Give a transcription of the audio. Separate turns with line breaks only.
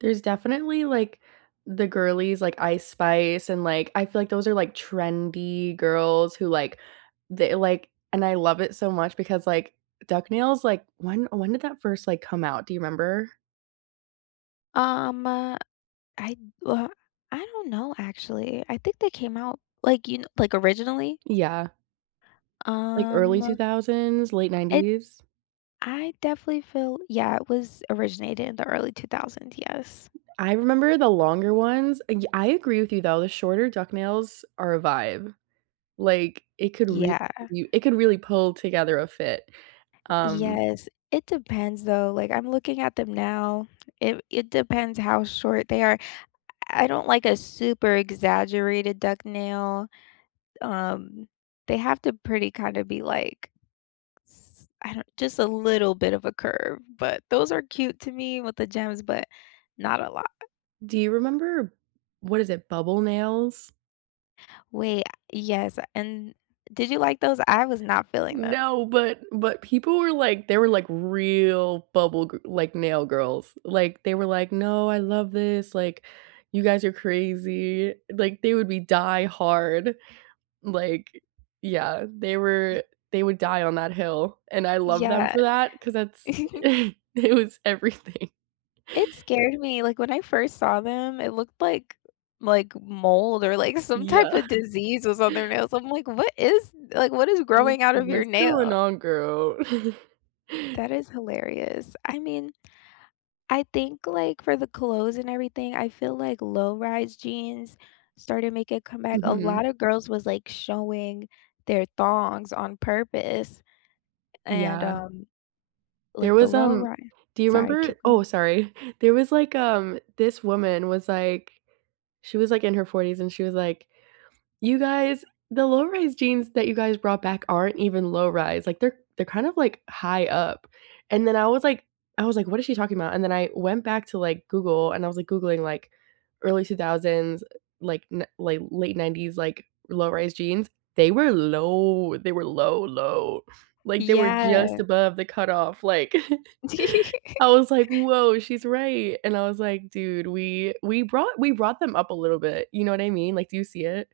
There's definitely, like, the girlies like Ice Spice and, like, I feel like those are, like, trendy girls who, like, the like and I love it so much because like duck nails, like, when when, eh, did that first, like, come out? Do you remember?
Um, uh, I uh, I don't know, actually, I think they came out, like, you kn like, originally?
Yeah. Like, early two
Um
thousands, late
It
90s?
I definitely feel yeah, it was originated in the early 2000, yes.
I remember the longer ones y I agree with you, though, the shorter duck nails are a vibe. Like, it could re
Yeah.
u it could really pull together a fit. Um
Yes. It depends, though, like, I'm looking at them now. It it depends how short they are I I don't like a super exaggerated duck nail. Um, they have to pretty, kinda, be like s I don't just a little bit of a curve, but those are cute to me with the gems, but not a lot.
Do you remember what is it? Bubble nails?
Wait, uh, yes, uh, and did you like those? I was not feeling them.
No, but but people were like they were like real bubble g like, nail girls. Like, they were like, "No, I love this, like, you guys are crazy." Like, they would be die-hard, like yeah, they were they would die on that hill and I love them
Yeah.
for that 'cause that's it was everything.
It scared me, like, when I first saw them, it looked like like mold or, like, some
Yeah.
type of disease was on their nails. I'm like, "What is like, what is
Mm,
growing out of your
what's going
nail?"
on, girl?
That is hilarious. I mean, I think, like, for the clothes and everything, I feel like low-rise jeans started make a comeback, a
Mhm.
lotta girls was, like, showing their thongs on purpose and,
Yeah.
um,
There
like, the
was, um
low-ri
do you
sorry,
remember
keep
oh,
going.
sorry, there was like, um this woman was like she was like in her 40s, and she was like, "You guys, the low-rise jeans that you guys brought back aren't even low-rise, like, they're they're kind of like high up." And then I was like I was like, "What is she talking about?" And then I went back to, like, Google and I was like googling, like, early 2000s, eh, like, n like, late ‘90s, like, low-rise jeans. They were low, they were low-low, like, they were just
Yeah.
above the cutoff, like I was like, "Whoa, she's right." And I was like, "Dude, we we brought we brought them up a little bit." You know what I mean? Like, do you see it?